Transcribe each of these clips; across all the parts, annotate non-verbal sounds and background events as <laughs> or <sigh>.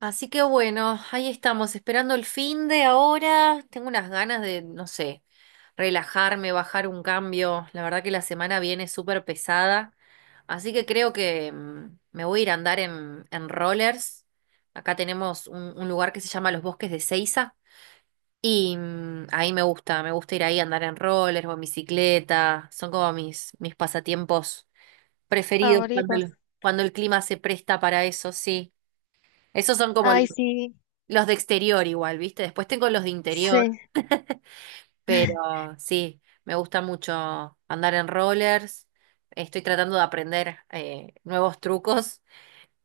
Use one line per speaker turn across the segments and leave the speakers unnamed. Así que bueno, ahí estamos, esperando el fin de ahora. Tengo unas ganas de, no sé, relajarme, bajar un cambio. La verdad que la semana viene súper pesada. Así que creo que me voy a ir a andar en rollers. Acá tenemos un lugar que se llama Los Bosques de Ceiza. Y ahí me gusta ir ahí a andar en rollers o en bicicleta. Son como mis pasatiempos preferidos cuando
Favoritos.
cuando el clima se presta para eso, sí. Esos son como
Ay, sí,
los de exterior igual, ¿viste? Después tengo los de interior,
sí, <laughs>
pero sí, me gusta mucho andar en rollers. Estoy tratando de aprender nuevos trucos.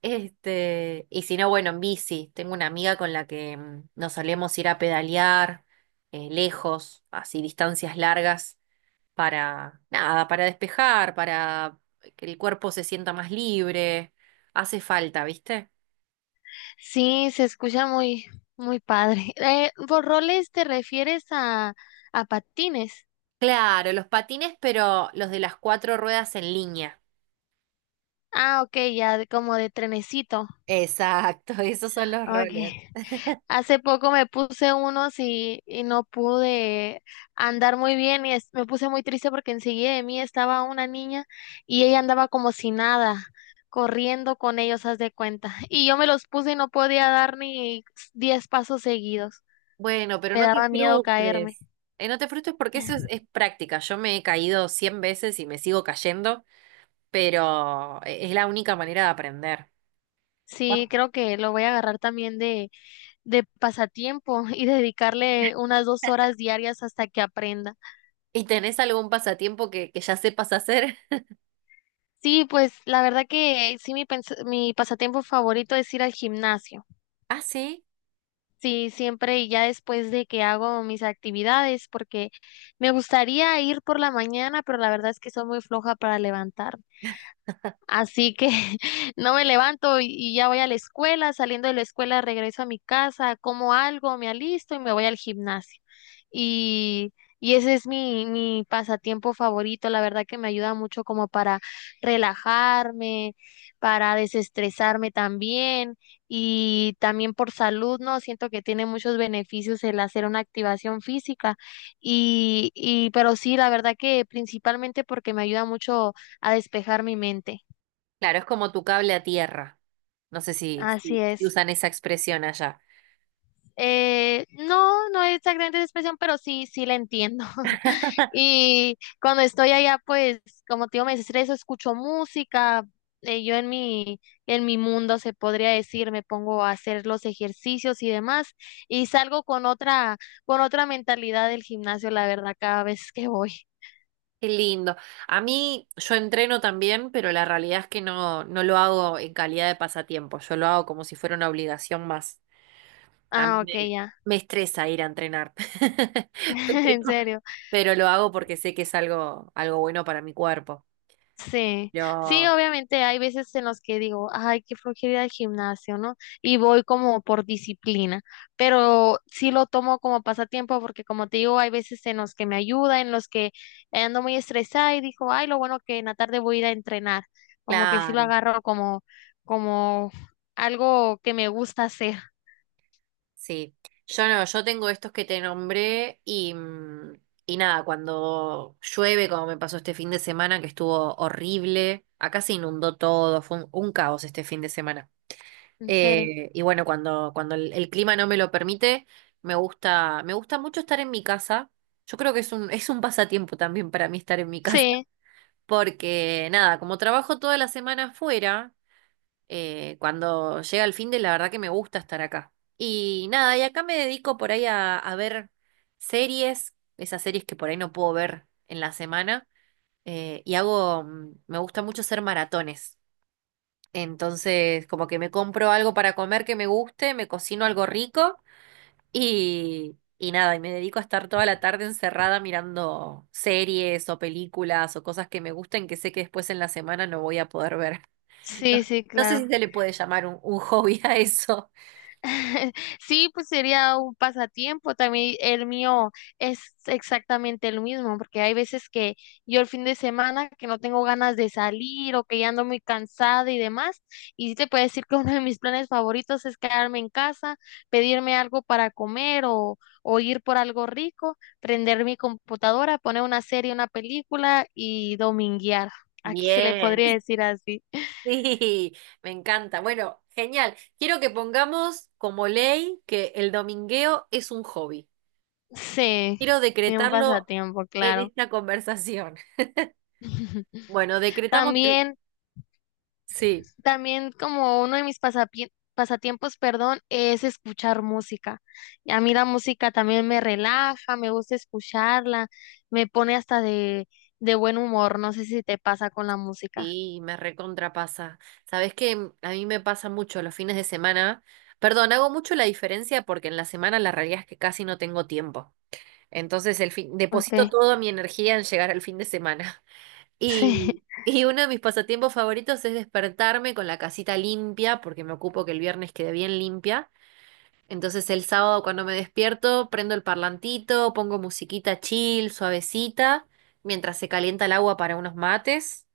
Este, y si no, bueno, en bici. Tengo una amiga con la que nos solemos ir a pedalear lejos, así distancias largas, para nada, para despejar, para que el cuerpo se sienta más libre. Hace falta, ¿viste?
sí, se escucha muy, muy padre. ¿Por roles te refieres a patines?
Claro, los patines, pero los de las cuatro ruedas en línea.
Ah, ok, ya como de trenecito.
Exacto, <laughs> esos son los
Ok.
rollers.
<laughs> Hace poco me puse unos y no pude andar muy bien y me puse muy triste porque enseguida de mí estaba una niña y ella andaba como si nada, corriendo con ellos, haz de cuenta. <laughs> Y yo me los puse y no podía dar ni 10 pasos seguidos.
Bueno, pero
Me
no te
daba miedo caerme.
frustres. No te frustres porque eso es práctica. Yo me he caído 100 veces y me sigo cayendo, pero es la única manera de aprender.
Sí,
Ah.
creo que lo voy a agarrar también de pasatiempo y dedicarle unas 2 horas diarias hasta que aprenda.
¿Y tenés algún pasatiempo que ya sepas hacer? <laughs>
Sí, pues la verdad que sí, mi pasatiempo favorito es ir al gimnasio.
Ah, sí.
Sí, siempre y ya después de que hago mis actividades, porque me gustaría ir por la mañana, pero la verdad es que soy muy floja para levantar. Así que <laughs> no me levanto y ya voy a la escuela, saliendo de la escuela regreso a mi casa, como algo, me alisto y me voy al gimnasio. Y, y ese es mi pasatiempo favorito, la verdad que me ayuda mucho como para relajarme, para desestresarme también y también por salud, ¿no? Siento que tiene muchos beneficios el hacer una activación física y pero sí, la verdad que principalmente porque me ayuda mucho a despejar mi mente.
Claro, es como tu cable a tierra. No sé si,
Así
si si
es.
usan esa expresión allá.
No, no es esa gran expresión, pero sí, sí la entiendo. <laughs>
<laughs>
Y cuando estoy allá, pues, como te digo, me estreso, escucho música. Yo en mi, mundo, se podría decir, me pongo a hacer los ejercicios y demás, y salgo con otra mentalidad del gimnasio, la verdad, cada vez que voy.
Qué lindo. A mí, yo entreno también, pero la realidad es que no, no lo hago en calidad de pasatiempo. Yo lo hago como si fuera una obligación más. A mí
Ah, ok,
me,
ya.
me estresa ir a entrenar, <laughs>
<laughs> En
pero,
serio.
pero lo hago porque sé que es algo, algo bueno para mi cuerpo.
Sí, sí,
Yo,
obviamente hay veces en los que digo, ay, qué flojera ir al gimnasio, ¿no? Y voy como por disciplina, pero sí lo tomo como pasatiempo porque como te digo, hay veces en los que me ayuda, en los que ando muy estresada y digo, ay, lo bueno que en la tarde voy a ir a entrenar, como que sí lo
claro,
agarro como algo que me gusta hacer,
sí. Yo no, yo tengo estos que te nombré y nada, cuando llueve, como me pasó este fin de semana, que estuvo horrible, acá se inundó todo, fue un caos este fin de semana.
en serio.
Y bueno, cuando, el clima no me lo permite, me gusta mucho estar en mi casa. Yo creo que es un, <laughs> es un pasatiempo también para mí estar en mi casa,
Sí,
<laughs> porque nada, como trabajo toda la semana afuera, cuando llega el fin de, la verdad que me gusta estar acá. Y nada, y acá me dedico por ahí a ver series, esas series que por ahí no puedo ver en la semana, me gusta mucho hacer maratones. Entonces, como que me compro algo para comer que me guste, me cocino algo rico y nada, y me dedico a estar toda la tarde encerrada mirando series o películas o cosas que me gusten que sé que después en la semana no voy a poder ver. <laughs> No,
sí, sí,
no sé
claro.
si se le puede llamar un hobby a eso.
<laughs> Sí, pues sería un pasatiempo. También el mío es exactamente lo mismo, porque hay veces que yo el fin de semana que no tengo ganas de salir o que ya ando muy cansada y demás. Y sí te puedo decir que <laughs> uno de mis planes favoritos es quedarme en casa, pedirme algo para comer o ir por algo rico, prender mi computadora, poner una serie, una película y dominguear. Aquí se le
Bien,
podría
<laughs>
decir así. <laughs>
sí, me encanta. Bueno, genial. Quiero que pongamos como ley que el domingueo es un hobby.
Sí,
Quiero
es un
decretarlo
pasatiempo,
en
claro.
esta conversación.
<laughs>
Bueno, decretamos el
También,
Sí,
también como uno de mis pasatiempos, perdón, es escuchar música. Y a mí la música también me relaja, me gusta escucharla, me pone hasta de, buen humor. No sé si te pasa con la música.
sí, me recontrapasa. Sabes que a mí me pasa mucho los fines de semana. Perdón, hago mucho la diferencia porque en la semana la realidad es que casi no tengo tiempo. Entonces el fin, deposito
Okay.
toda mi energía en llegar al fin de semana. <laughs>
Sí,
Y, y uno de mis pasatiempos favoritos es despertarme con la casita limpia, porque me ocupo que el viernes quede bien limpia. Entonces el sábado cuando me despierto, prendo el parlantito, pongo musiquita chill, suavecita, mientras se calienta el agua para unos mates.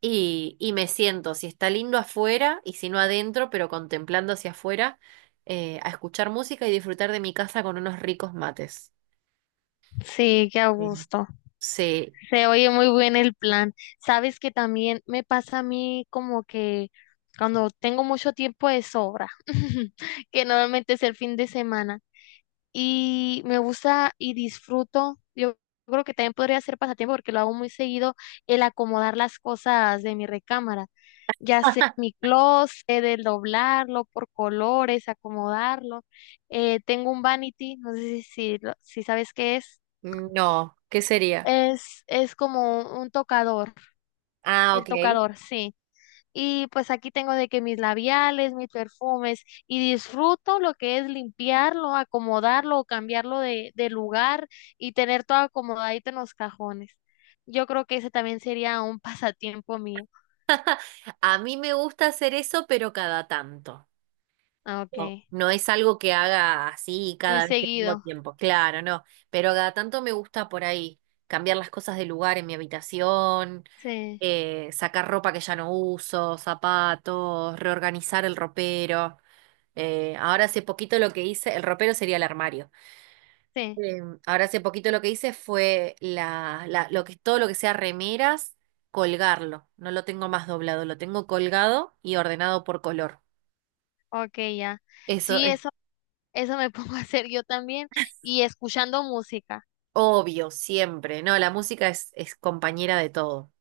Y me siento, si está lindo afuera y si no adentro, pero contemplando hacia afuera, a escuchar música y disfrutar de mi casa con unos ricos mates.
<laughs> sí, qué a
Sí.
gusto.
Sí,
Se oye muy bien el plan. Sabes que también me pasa a mí como que cuando tengo mucho tiempo de sobra, <laughs> que normalmente es el fin de semana. Y me gusta y disfruto. Yo creo que también podría ser pasatiempo porque lo hago muy seguido, el acomodar las cosas de mi recámara, ya sea mi closet, el doblarlo por colores, acomodarlo. Tengo un vanity, no sé si sabes qué es.
no, ¿qué sería?
Es como un tocador,
Ah,
el
ok.
tocador, sí. Y pues aquí tengo de que mis labiales, mis perfumes, y disfruto lo que es limpiarlo, acomodarlo o cambiarlo de, lugar y tener todo acomodadito en los cajones. Yo creo que ese también sería un <laughs> pasatiempo mío.
A mí me gusta hacer eso, pero cada tanto.
Ah,
No,
okay,
no es algo que haga así
muy
cada vez que tengo
seguido.
tiempo, claro, no, pero cada tanto me gusta por ahí cambiar las cosas de lugar en mi habitación,
Sí,
sacar ropa que ya no uso, zapatos, reorganizar el ropero. Ahora hace poquito lo que hice, el ropero sería el armario.
sí,
Eh, ahora hace poquito lo que hice fue lo que, todo lo que sea remeras, colgarlo. No lo tengo más doblado, lo tengo colgado y ordenado por color.
okay, ya.
Eso
Sí, eso me <laughs> pongo a hacer yo también y escuchando música.
Obvio, siempre. No, la música es compañera de todo.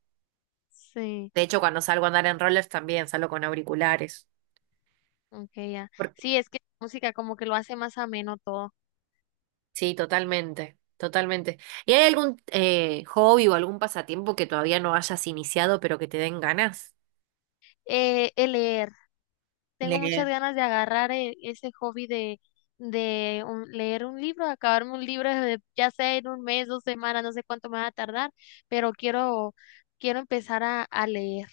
Sí,
De hecho, cuando salgo a andar en rollers también salgo con auriculares.
okay, ya.
Porque-
Sí, es que la música como que lo hace más ameno todo.
sí, totalmente, totalmente. ¿Y hay algún hobby o algún pasatiempo que todavía no hayas iniciado pero que te den ganas?
El leer. Tengo muchas
Leer.
ganas de agarrar ese hobby de leer un libro, acabarme un libro, ya sea en un mes, 2 semanas, no sé cuánto me va a tardar, pero quiero empezar a leer,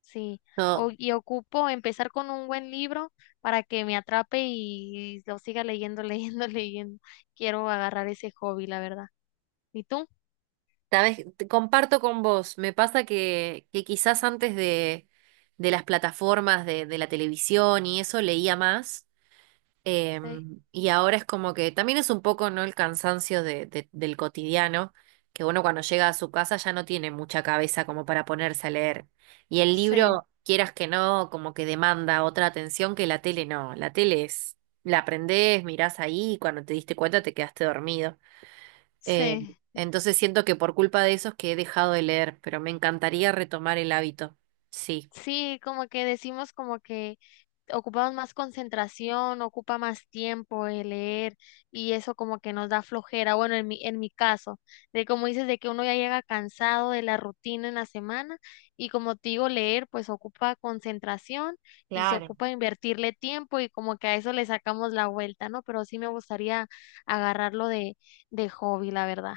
sí.
No,
Y ocupo empezar con un buen libro para que me atrape y lo siga leyendo, <laughs> leyendo, leyendo. Quiero agarrar ese hobby, la verdad. ¿Y tú?
sabes, te comparto con vos. Me pasa que quizás antes de las plataformas de la televisión y eso leía más.
Sí,
Y ahora es como que también es un poco, ¿no? El cansancio del cotidiano, que uno cuando llega a su casa ya no tiene mucha cabeza como para ponerse a leer. Y el
sí,
libro, quieras que no, como que demanda otra atención que la tele no. La tele es, la aprendés, mirás ahí y cuando te diste cuenta te quedaste dormido. Eh,
sí.
entonces siento que por culpa de eso es que he dejado de leer, pero me encantaría retomar el hábito. Sí.
Sí, como que decimos como que ocupamos más concentración, ocupa más tiempo el leer y eso como que nos da flojera, bueno, en mi, caso, de como dices, de que uno ya llega cansado de la rutina en la semana y como te digo, leer pues ocupa concentración y se
Claro.
ocupa invertirle tiempo y como que a eso le sacamos la vuelta, ¿no? Pero sí me gustaría agarrarlo de hobby, la verdad.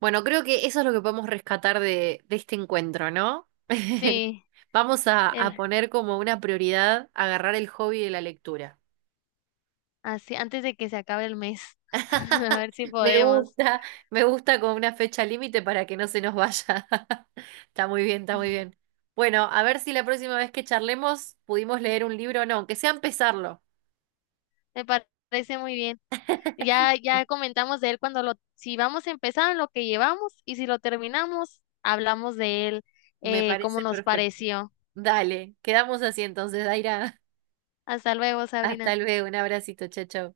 Bueno, creo que eso es lo que podemos rescatar de este encuentro, ¿no? <laughs>
Sí,
Vamos a
el,
poner como una prioridad agarrar el hobby de la lectura.
así, antes de que se acabe el mes, <laughs> a
<laughs>
ver si
Me
podemos.
gusta, me gusta con una fecha límite para que no se nos vaya. <laughs> Está muy bien, está muy bien.
<laughs>
Bueno, a ver si la próxima vez que charlemos pudimos leer un libro o no, aunque sea empezarlo.
Me parece muy bien. Ya,
<laughs>
ya comentamos de él cuando si vamos a empezar en lo que llevamos y si lo terminamos, hablamos de él,
Me
cómo
parece
nos
perfecto.
pareció.
Dale, quedamos así entonces, Daira.
Hasta luego,
<laughs>
Sabrina.
Hasta luego, un abracito, chao, chao.